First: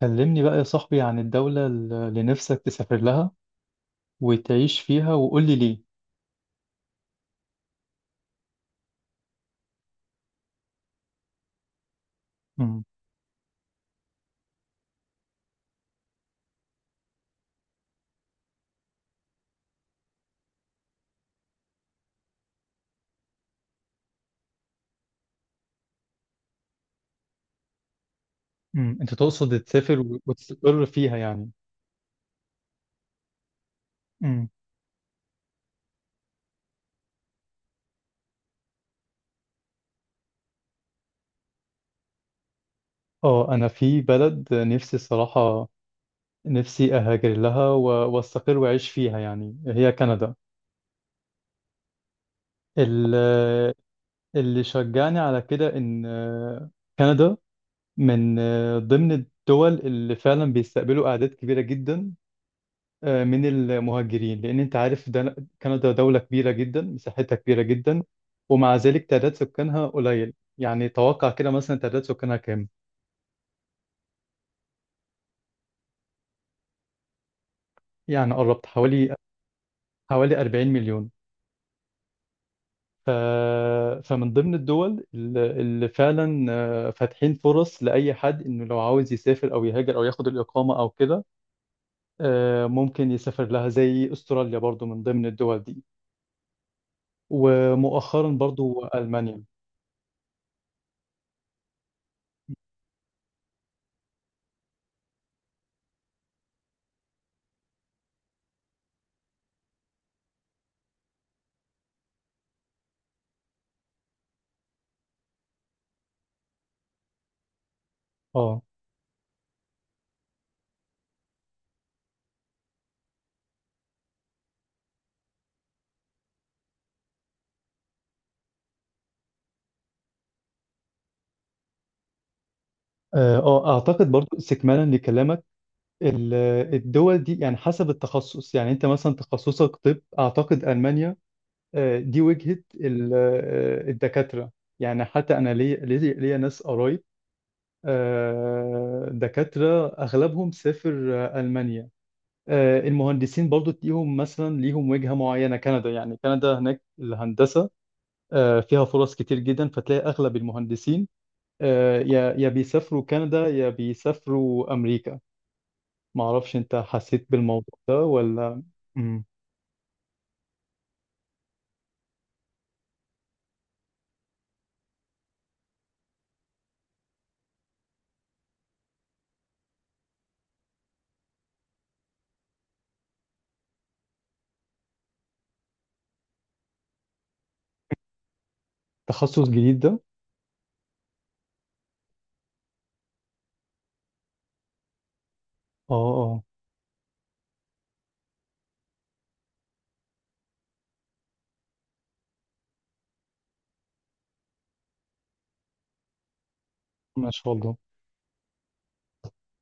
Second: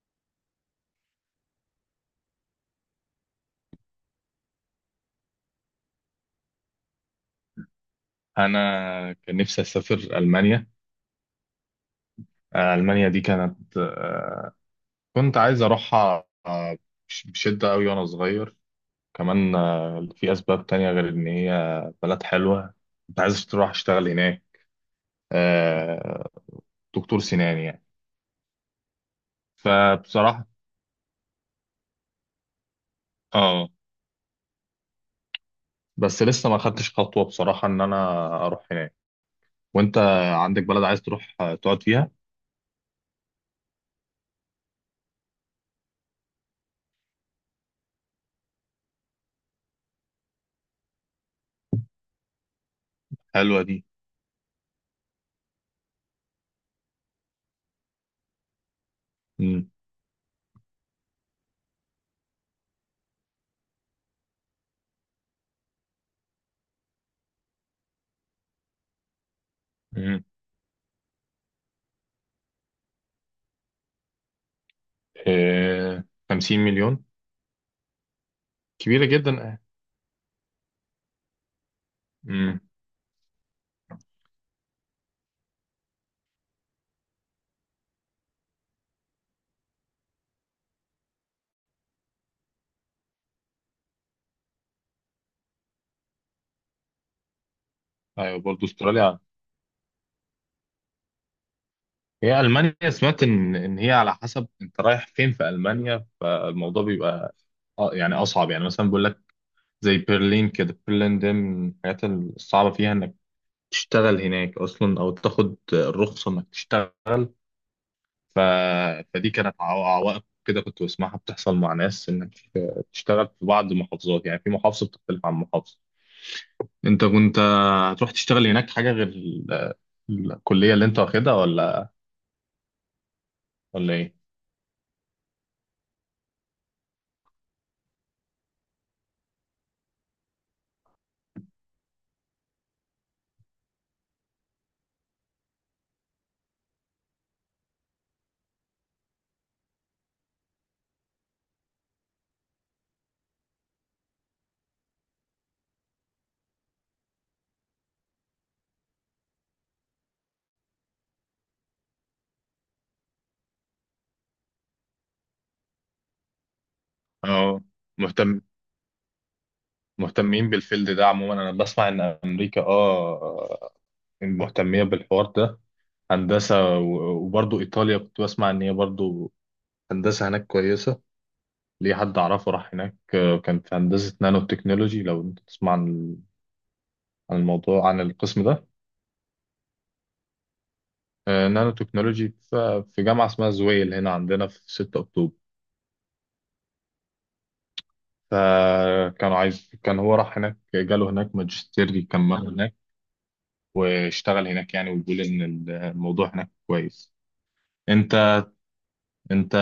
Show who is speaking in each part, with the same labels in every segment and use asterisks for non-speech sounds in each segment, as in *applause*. Speaker 1: كلمني بقى يا صاحبي عن الدولة اللي نفسك تسافر لها وتعيش فيها وقول لي ليه.
Speaker 2: انا كان نفسي اسافر المانيا.
Speaker 1: مم.
Speaker 2: المانيا دي كانت. كنت عايز اروحها بشده قوي وانا صغير كمان. في اسباب تانية غير ان هي بلد حلوه. كنت عايز اروح اشتغل هناك، آه، دكتور سنان يعني.
Speaker 1: مم. انت تقصد تسافر و-
Speaker 2: فبصراحه،
Speaker 1: وتستقر فيها يعني.
Speaker 2: اه،
Speaker 1: مم.
Speaker 2: بس لسه ما خدتش خطوه بصراحه ان انا اروح هناك. وانت عندك بلد عايز تروح تقعد فيها؟
Speaker 1: اه، انا في بلد نفسي الصراحة، نفسي اهاجر لها واستقر واعيش فيها، يعني هي كندا.
Speaker 2: حلوه
Speaker 1: ال-
Speaker 2: دي.
Speaker 1: اللي شجعني على كده ان كندا من ضمن
Speaker 2: امم
Speaker 1: الدول اللي فعلا بيستقبلوا اعداد كبيرة جدا من المهاجرين. لأن أنت عارف ده كندا دولة كبيرة جدا، مساحتها كبيرة جدا، ومع ذلك تعداد سكانها
Speaker 2: امم
Speaker 1: قليل. يعني توقع كده مثلا، تعداد سكانها كام؟
Speaker 2: 50 مليون.
Speaker 1: يعني قربت
Speaker 2: كبيره
Speaker 1: حوالي
Speaker 2: جدا.
Speaker 1: حوالي 40 مليون.
Speaker 2: امم
Speaker 1: ف... فمن ضمن الدول اللي فعلا فاتحين فرص لأي حد، إنه لو عاوز يسافر أو يهاجر أو ياخد الإقامة أو كده، ممكن يسافر لها، زي أستراليا برضو من ضمن الدول دي، ومؤخرا
Speaker 2: ايوه، برضه
Speaker 1: برضو
Speaker 2: استراليا.
Speaker 1: ألمانيا.
Speaker 2: هي المانيا سمعت ان هي على حسب انت رايح فين في المانيا، فالموضوع بيبقى يعني اصعب. يعني مثلا بيقول لك زي برلين كده، برلين ده من الحاجات الصعبه فيها انك تشتغل هناك اصلا او تاخد الرخصه انك تشتغل. ف...
Speaker 1: اه،
Speaker 2: فدي كانت عوائق كده كنت بسمعها بتحصل مع ناس، انك تشتغل في بعض المحافظات. يعني في محافظه بتختلف عن محافظه، انت كنت هتروح تشتغل هناك حاجه غير الكليه اللي انت واخدها، ولا
Speaker 1: اه،
Speaker 2: ولا
Speaker 1: اعتقد
Speaker 2: ايه؟
Speaker 1: برضو استكمالا لكلامك. ال- الدول دي يعني حسب التخصص، يعني انت مثلا تخصصك طب، اعتقد المانيا دي وجهة الدكاترة. يعني حتى انا، ليا ناس قرايب دكاترة اغلبهم سافر المانيا. المهندسين برضو ليهم مثلا، ليهم وجهة معينة كندا. يعني كندا هناك الهندسة فيها فرص كتير جدا، فتلاقي اغلب المهندسين يا بيسافروا كندا يا بيسافروا امريكا. ما اعرفش انت حسيت
Speaker 2: اه،
Speaker 1: بالموضوع ده
Speaker 2: مهتم
Speaker 1: ولا؟ مم.
Speaker 2: مهتمين بالفيلد ده عموما. انا بسمع ان امريكا اه مهتميه بالحوار ده، هندسه، وبرضو ايطاليا كنت بسمع ان هي برضو هندسه هناك كويسه. ليه حد اعرفه راح هناك. كان في هندسه نانو تكنولوجي، لو انت تسمع عن الموضوع، عن القسم ده.
Speaker 1: تخصص جديد ده.
Speaker 2: نانو تكنولوجي في جامعه اسمها زويل هنا عندنا في 6 اكتوبر.
Speaker 1: اه، اه،
Speaker 2: فكانوا عايز، كان هو راح هناك، جاله هناك ماجستير يكمله هناك واشتغل هناك يعني. ويقول ان الموضوع هناك كويس.
Speaker 1: ما شاء الله.
Speaker 2: انت انت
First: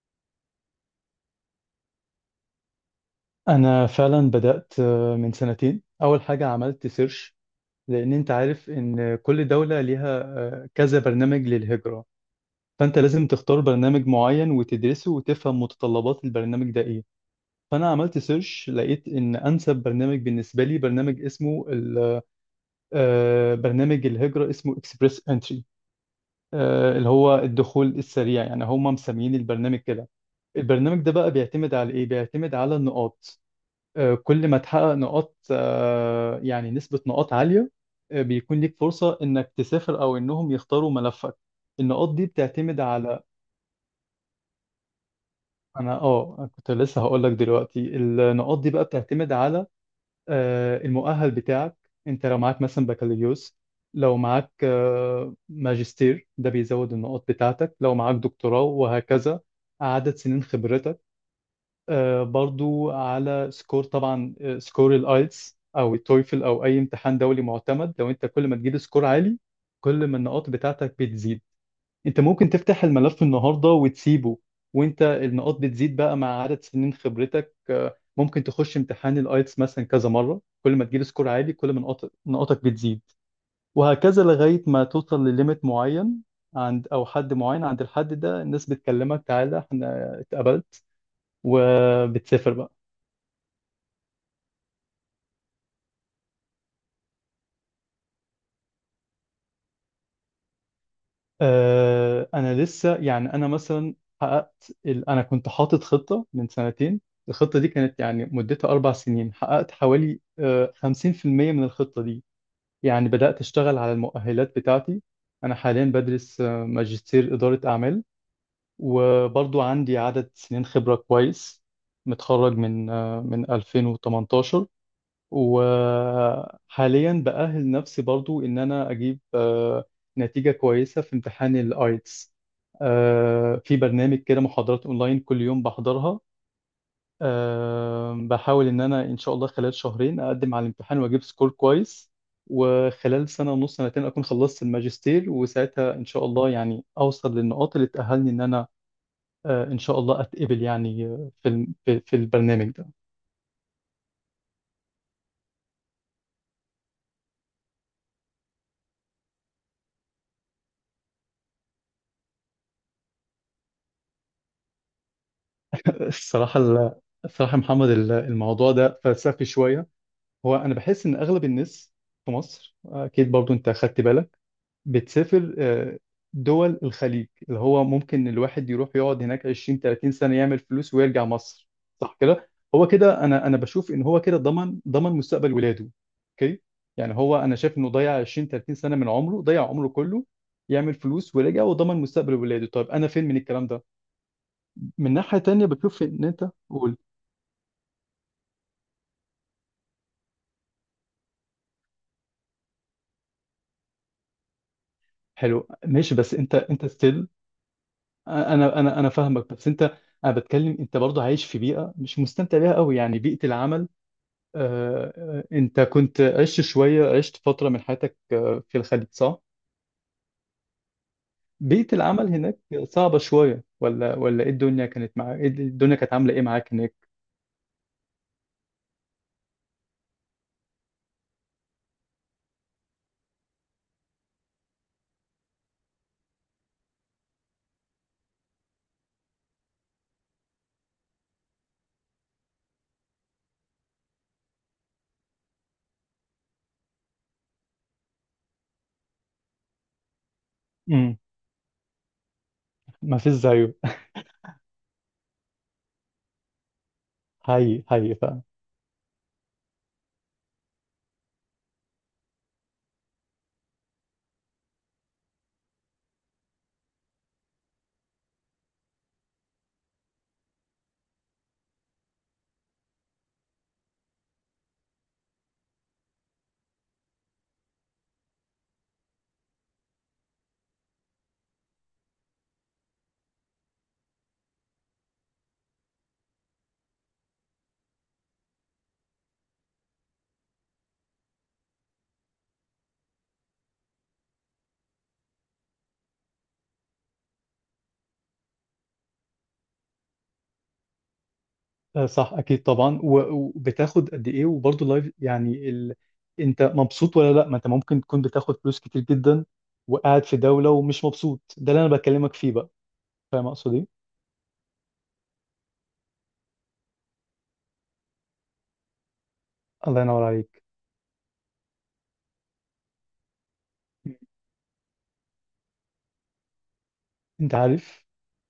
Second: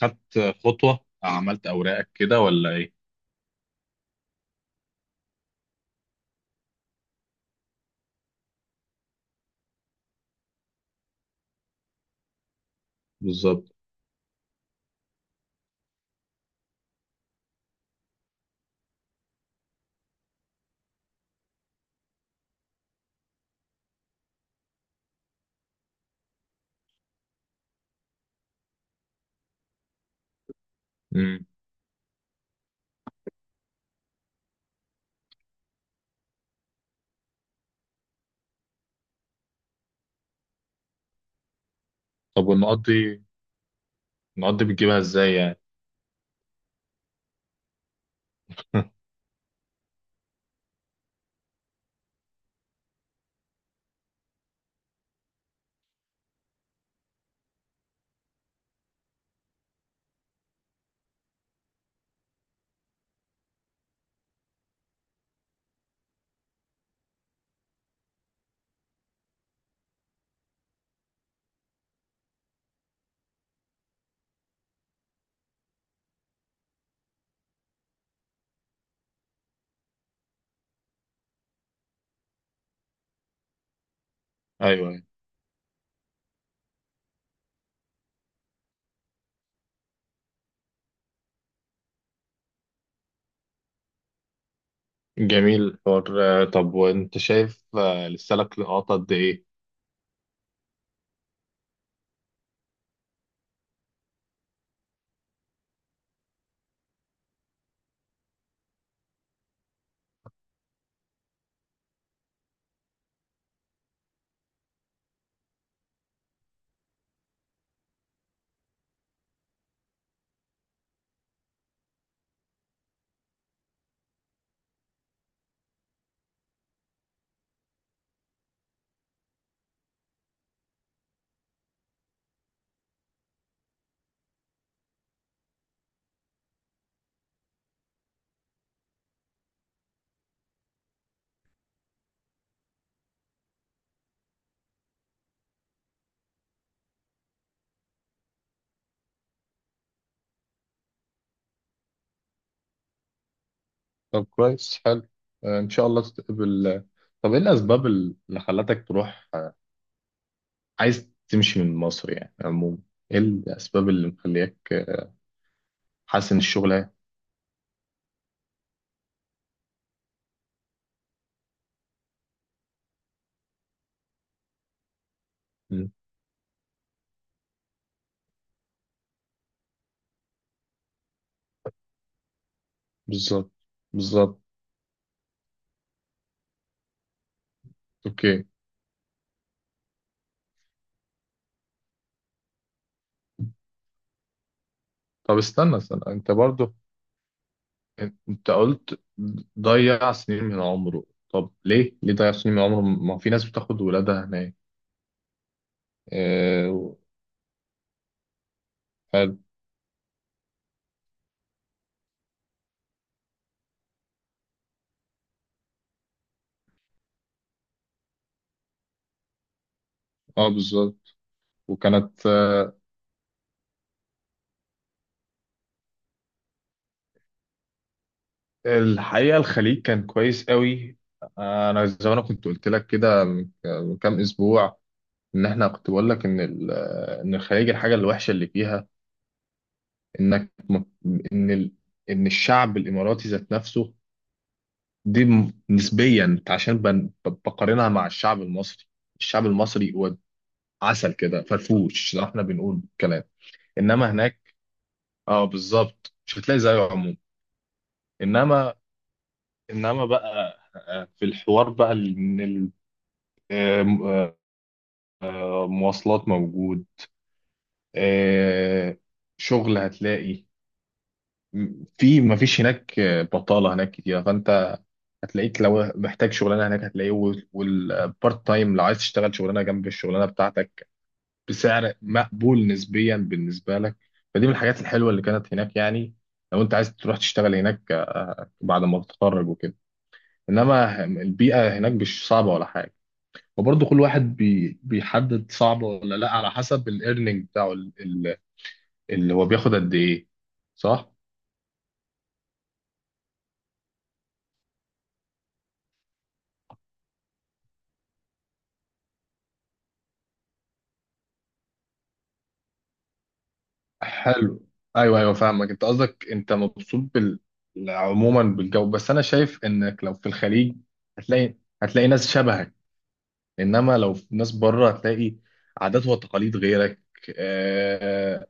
Speaker 2: خدت خطوة، عملت اوراقك كده ولا ايه؟
Speaker 1: انا فعلا بدأت من سنتين، اول حاجة عملت سيرش. لان انت عارف ان كل دولة ليها كذا برنامج للهجرة. فانت لازم تختار
Speaker 2: بالظبط.
Speaker 1: برنامج معين وتدرسه وتفهم متطلبات البرنامج ده ايه. فانا عملت سيرش، لقيت ان انسب برنامج بالنسبة لي، برنامج اسمه برنامج الهجرة اسمه اكسبريس انتري، اللي هو الدخول السريع، يعني هم مسميين البرنامج كده. البرنامج ده بقى
Speaker 2: امم
Speaker 1: بيعتمد على ايه؟ بيعتمد على النقاط. كل ما تحقق نقاط، يعني نسبة نقاط عالية، بيكون ليك فرصة انك تسافر او انهم يختاروا ملفك. النقاط دي
Speaker 2: طب،
Speaker 1: بتعتمد
Speaker 2: والنقط
Speaker 1: على،
Speaker 2: دي النقط دي بتجيبها ازاي يعني؟
Speaker 1: انا كنت لسه هقول لك دلوقتي، النقاط دي بقى
Speaker 2: *laughs*
Speaker 1: بتعتمد على المؤهل بتاعك. انت لو معاك مثلا بكالوريوس، لو معاك ماجستير ده بيزود النقاط بتاعتك، لو معاك دكتوراه وهكذا. عدد سنين خبرتك برضو، على سكور طبعا، سكور الايلتس او التويفل او اي امتحان دولي معتمد. لو انت كل ما تجيب سكور عالي، كل ما النقاط بتاعتك بتزيد. انت ممكن تفتح الملف النهارده وتسيبه وانت النقاط بتزيد بقى مع عدد سنين خبرتك. ممكن تخش امتحان الايتس مثلا كذا مره، كل ما تجيب سكور عالي، كل ما نقاطك بتزيد. وهكذا لغايه ما
Speaker 2: ايوه، أيوة.
Speaker 1: توصل لليميت معين، عند او حد معين. عند الحد ده الناس بتكلمك تعالى احنا اتقبلت، وبتسافر بقى.
Speaker 2: جميل الحوار. طب وانت شايف لسه لك لقاطة قد ايه؟
Speaker 1: انا لسه يعني، انا مثلا حققت انا كنت حاطط خطه من سنتين، الخطه دي كانت يعني مدتها 4 سنين، حققت حوالي 50% من الخطه دي. يعني بدات اشتغل على المؤهلات بتاعتي. انا حاليا بدرس ماجستير اداره اعمال، وبرضو عندي عدد سنين خبره كويس. متخرج من 2018. وحاليا بأهل نفسي برضو إن أنا أجيب نتيجة كويسة في امتحان الآيتس. في برنامج كده محاضرات أونلاين كل يوم بحضرها. بحاول إن أنا إن شاء الله خلال شهرين أقدم على الامتحان وأجيب سكور كويس، وخلال سنة ونص سنتين أكون خلصت الماجستير، وساعتها إن شاء الله يعني أوصل للنقاط اللي تأهلني إن أنا إن شاء الله أتقبل يعني في في البرنامج ده.
Speaker 2: طب، كويس، حلو. ان شاء الله تتقبل. طب ايه الاسباب اللي خلتك تروح، عايز تمشي من مصر يعني عموما؟ ايه الاسباب اللي مخليك حاسس ان
Speaker 1: الصراحة،
Speaker 2: الشغل؟
Speaker 1: الصراحة يا محمد، الموضوع ده فلسفي شوية. هو أنا بحس إن أغلب الناس في مصر، أكيد برضو أنت أخدت بالك، بتسافر دول الخليج، اللي هو ممكن الواحد يروح يقعد هناك 20 30 سنة، يعمل فلوس ويرجع مصر. صح كده؟ هو كده أنا
Speaker 2: بالظبط،
Speaker 1: أنا بشوف إن هو كده
Speaker 2: بالظبط.
Speaker 1: ضمن مستقبل ولاده. أوكي؟ يعني هو أنا شايف إنه ضيع
Speaker 2: اوكي.
Speaker 1: 20 30 سنة من عمره، ضيع عمره كله يعمل فلوس ورجع وضمن مستقبل ولاده. طيب أنا فين من الكلام ده؟ من ناحية
Speaker 2: طب
Speaker 1: تانية
Speaker 2: استنى، استنى،
Speaker 1: بشوف إن
Speaker 2: انت
Speaker 1: أنت
Speaker 2: برضو،
Speaker 1: قول.
Speaker 2: انت قلت ضيع سنين من عمره. طب ليه ضيع سنين من عمره؟ ما في ناس بتاخد ولادها هناك؟
Speaker 1: حلو ماشي، بس انت
Speaker 2: اه،
Speaker 1: ستيل. انا
Speaker 2: حلو.
Speaker 1: فاهمك، بس انت انا بتكلم، انت برضه عايش في بيئه مش مستمتع بيها قوي، يعني بيئه العمل. انت كنت عشت شويه، عشت فتره من حياتك في الخليج صح؟
Speaker 2: اه، بالظبط.
Speaker 1: بيئه
Speaker 2: وكانت،
Speaker 1: العمل هناك صعبه شويه ولا، ايه الدنيا كانت معاك، الدنيا كانت عامله ايه معاك هناك؟
Speaker 2: الحقيقة الخليج كان كويس قوي. انا زي ما انا كنت قلت لك كده من كام اسبوع، ان احنا، كنت بقول لك ان ال- آه، ان الخليج، الحاجة الوحشة اللي فيها انك م- ان ال- ان الشعب الاماراتي ذات نفسه، دي نسبيا عشان بقارنها مع الشعب المصري. الشعب المصري هو عسل
Speaker 1: امم.
Speaker 2: كده، فرفوش زي ما احنا بنقول
Speaker 1: ما
Speaker 2: كلام.
Speaker 1: فيش زيه.
Speaker 2: انما هناك، اه بالظبط، مش هتلاقي زيه عموما.
Speaker 1: هاي هاي.
Speaker 2: انما انما بقى في الحوار بقى ال- ان ال- آه، م- آه، مواصلات موجود. آه، شغل هتلاقي. في ما فيش هناك بطالة هناك كتير، فانت هتلاقيك لو محتاج شغلانة هناك هتلاقيه. والبارت تايم لو عايز تشتغل شغلانة جنب الشغلانة بتاعتك بسعر مقبول نسبيا بالنسبه لك. فدي من الحاجات الحلوه اللي كانت هناك يعني، لو انت عايز تروح تشتغل هناك بعد ما تتخرج وكده. انما البيئه هناك مش صعبه ولا حاجه. وبرضه كل واحد بيحدد صعبه ولا لا على حسب الايرنينج بتاعه، اللي هو بياخد قد ايه. صح.
Speaker 1: صح اكيد طبعا، وبتاخد قد ايه وبرضه لايف، يعني انت مبسوط ولا لا. ما انت ممكن تكون بتاخد فلوس كتير جدا وقاعد في دولة ومش مبسوط. ده اللي انا بكلمك فيه بقى. فاهم اقصد ايه؟
Speaker 2: حلو. ايوه، ايوه، فاهمك. انت قصدك انت مبسوط بال عموما، بالجو. بس انا شايف
Speaker 1: الله
Speaker 2: انك لو
Speaker 1: ينور
Speaker 2: في
Speaker 1: عليك.
Speaker 2: الخليج هتلاقي هتلاقي ناس شبهك. انما لو في ناس بره هتلاقي عادات وتقاليد غيرك.
Speaker 1: انت عارف
Speaker 2: آه،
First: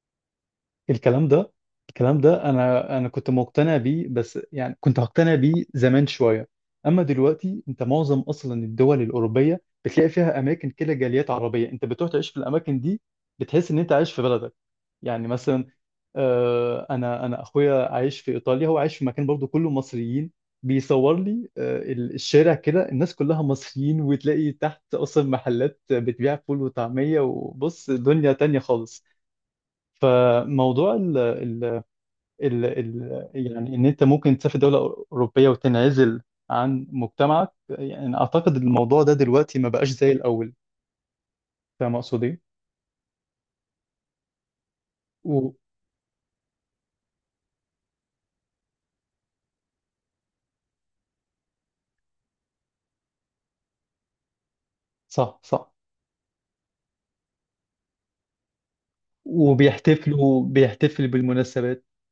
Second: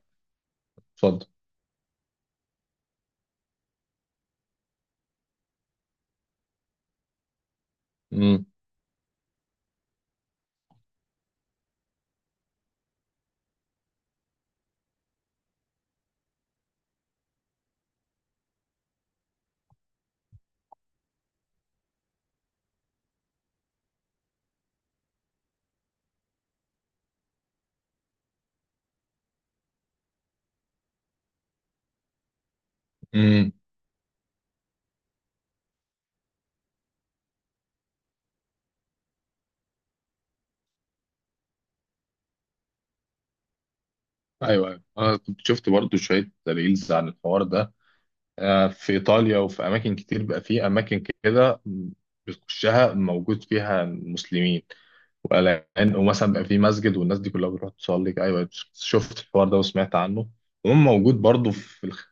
Speaker 2: اتفضل.
Speaker 1: الكلام ده. الكلام ده انا كنت مقتنع بيه، بس يعني كنت هقتنع بيه زمان شوية. اما دلوقتي انت معظم
Speaker 2: امم،
Speaker 1: اصلا الدول الاوروبية بتلاقي فيها اماكن كده جاليات عربية. انت بتروح تعيش في الاماكن دي، بتحس ان انت عايش في بلدك. يعني مثلا انا اخويا عايش في ايطاليا، هو عايش في مكان برضو كله مصريين. بيصور لي الشارع كده الناس كلها مصريين، وتلاقي تحت اصلا محلات بتبيع فول وطعمية. وبص دنيا تانية خالص. فموضوع ال ال ال ال
Speaker 2: امم،
Speaker 1: يعني ان انت ممكن تسافر دولة اوروبية وتنعزل عن مجتمعك، يعني اعتقد الموضوع ده دلوقتي ما بقاش زي الاول. فاهم اقصد ايه؟
Speaker 2: ايوه، ايوه، انا كنت
Speaker 1: و-
Speaker 2: شفت برضو شويه ريلز عن الحوار ده. في ايطاليا وفي اماكن كتير بقى، في اماكن كده بتخشها موجود فيها مسلمين.
Speaker 1: صح، صح.
Speaker 2: والان، ومثلا بقى في مسجد والناس دي كلها بتروح تصلي، ايوه، شفت الحوار ده وسمعت عنه. وهم
Speaker 1: بيحتفل
Speaker 2: موجود برضو
Speaker 1: بالمناسبات.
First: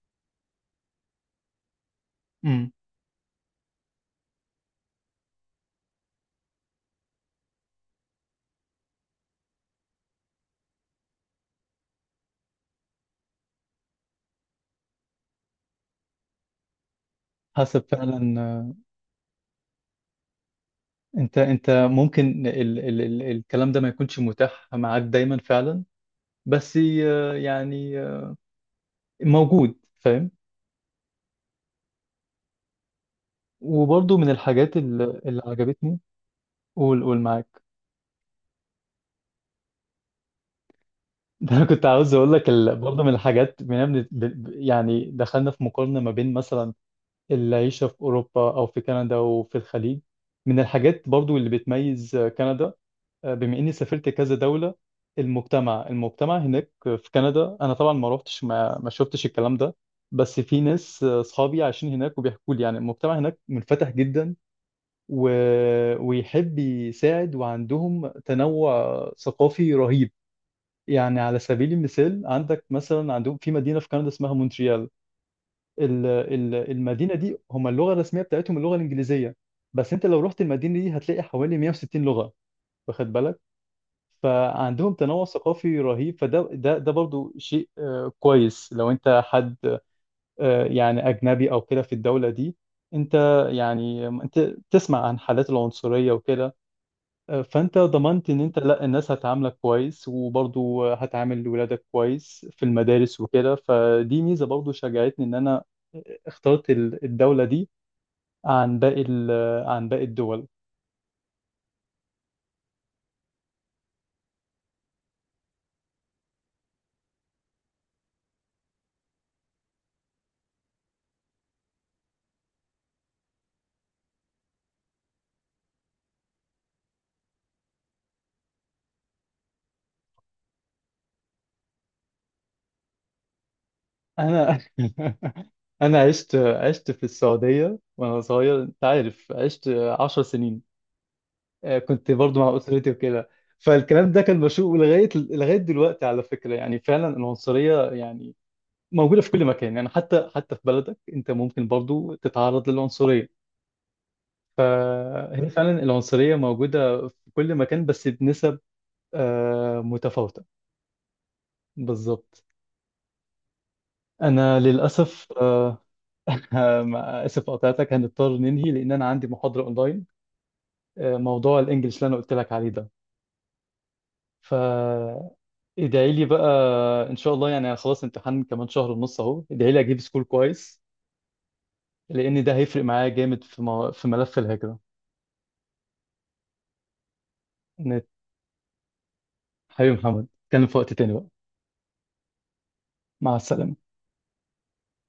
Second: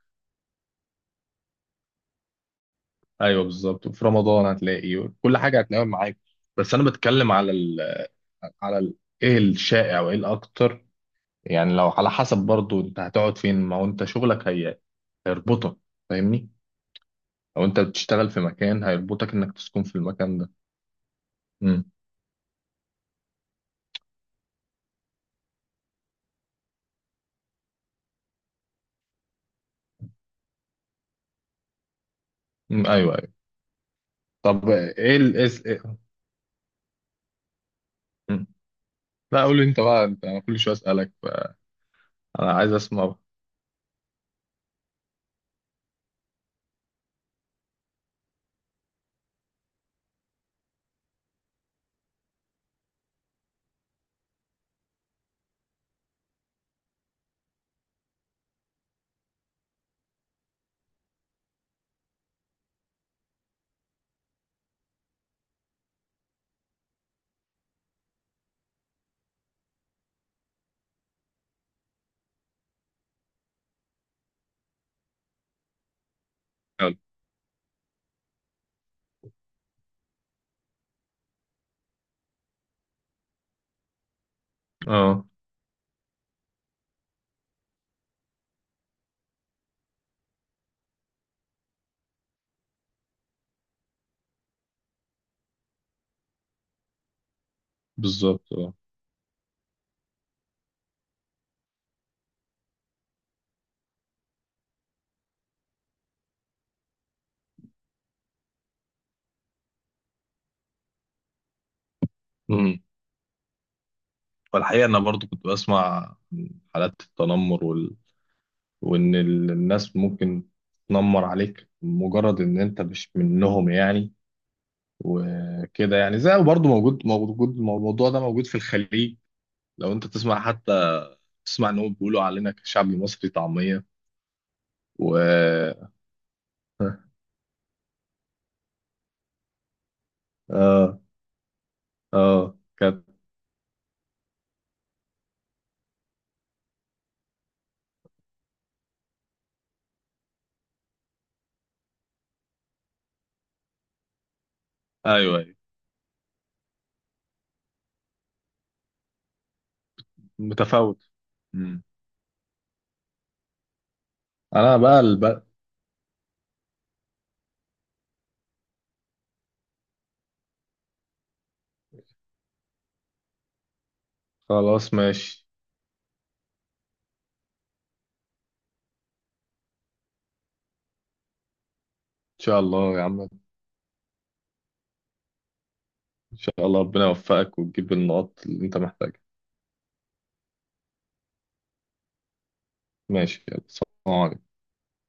Speaker 1: امم.
Speaker 2: ايوه، بالظبط، في رمضان هتلاقي كل حاجه هتلاقيها معاك. بس انا بتكلم على ال- ايه الشائع وايه الاكتر؟ يعني لو على حسب برضو انت هتقعد فين. ما هو انت شغلك هي هيربطك، فاهمني؟ لو انت
Speaker 1: حسب
Speaker 2: بتشتغل
Speaker 1: فعلا،
Speaker 2: في مكان هيربطك انك تسكن في المكان ده.
Speaker 1: انت
Speaker 2: امم.
Speaker 1: ممكن ال ال ال الكلام ده ما يكونش متاح معاك دايما فعلا. بس يعني موجود، فاهم.
Speaker 2: أمم، ايوه، ايوه.
Speaker 1: وبرضه من
Speaker 2: طب
Speaker 1: الحاجات
Speaker 2: ايه ال
Speaker 1: اللي
Speaker 2: إيه س- إيه-
Speaker 1: عجبتني. قول قول معاك. *laughs*
Speaker 2: أمم. لا، قول لي انت بقى. انا كل شويه اسالك.
Speaker 1: ده انا كنت عاوز اقول لك،
Speaker 2: انا عايز
Speaker 1: برضه من
Speaker 2: اسمع.
Speaker 1: الحاجات، بما إن يعني دخلنا في مقارنة ما بين مثلا العيشة في اوروبا او في كندا وفي الخليج، من الحاجات برضه اللي بتميز كندا، بما اني سافرت كذا دولة، المجتمع، هناك في كندا، انا طبعا ما روحتش، ما شفتش الكلام ده. بس في ناس اصحابي عايشين هناك وبيحكوا لي يعني المجتمع هناك منفتح جدا و... ويحب يساعد، وعندهم تنوع ثقافي رهيب. يعني على سبيل المثال، عندك مثلا، عندهم في مدينة في كندا اسمها مونتريال.
Speaker 2: يلا.
Speaker 1: المدينة دي هم اللغة الرسمية بتاعتهم اللغة الإنجليزية، بس انت لو رحت المدينة دي هتلاقي حوالي 160 لغة. واخد بالك؟ فعندهم تنوع
Speaker 2: اه،
Speaker 1: ثقافي رهيب. فده ده ده برضو شيء كويس لو انت حد يعني اجنبي او كده في الدولة دي. انت، يعني انت تسمع عن حالات العنصرية وكده، فانت ضمنت ان
Speaker 2: بالظبط.
Speaker 1: انت
Speaker 2: اه.
Speaker 1: لا، الناس هتعاملك كويس، وبرضو هتعامل ولادك كويس في المدارس وكده. فدي ميزة برضو شجعتني ان انا اخترت الدولة دي عن باقي عن باقي الدول.
Speaker 2: امم والحقيقه انا برضو كنت بسمع عن حالات التنمر وان الناس ممكن تنمر عليك مجرد ان انت مش منهم يعني. وكده يعني زي برضه موجود الموضوع ده موجود في الخليج. لو انت تسمع، حتى تسمع ان هم بيقولوا علينا كشعب مصري طعمية.
Speaker 1: انا
Speaker 2: و
Speaker 1: *laughs*
Speaker 2: *laughs*
Speaker 1: انا عشت في السعوديه وانا صغير، انت عارف، عشت 10 سنين.
Speaker 2: اه،
Speaker 1: كنت برضو مع
Speaker 2: اه،
Speaker 1: اسرتي
Speaker 2: كانت.
Speaker 1: وكده. فالكلام ده كان مشوق لغايه دلوقتي، على فكره. يعني فعلا العنصريه يعني موجوده في كل مكان، يعني حتى في بلدك انت ممكن برضو تتعرض للعنصريه.
Speaker 2: ايوه،
Speaker 1: هي
Speaker 2: أيوة.
Speaker 1: فعلا العنصريه موجوده في كل مكان بس بنسب متفاوته.
Speaker 2: متفاوت. مم.
Speaker 1: بالظبط. انا
Speaker 2: انا بقى
Speaker 1: للاسف،
Speaker 2: البقى.
Speaker 1: *laughs* اسف قطعتك، هنضطر ننهي لان انا عندي محاضره اونلاين، موضوع الانجليش اللي انا قلت لك عليه ده.
Speaker 2: خلاص، ماشي.
Speaker 1: فادعي لي بقى، ان شاء الله. يعني أنا خلاص امتحان كمان شهر ونص اهو، ادعي لي اجيب سكور كويس،
Speaker 2: ان
Speaker 1: لان ده
Speaker 2: شاء
Speaker 1: هيفرق
Speaker 2: الله يا
Speaker 1: معايا
Speaker 2: عم.
Speaker 1: جامد في في ملف الهجرة.
Speaker 2: ان شاء الله ربنا يوفقك وتجيب
Speaker 1: إن-
Speaker 2: النقط اللي انت محتاجها.
Speaker 1: حبيبي محمد، اتكلم في وقت تاني بقى. مع
Speaker 2: ماشي، يلا،
Speaker 1: السلامة.
Speaker 2: سلام عليكم.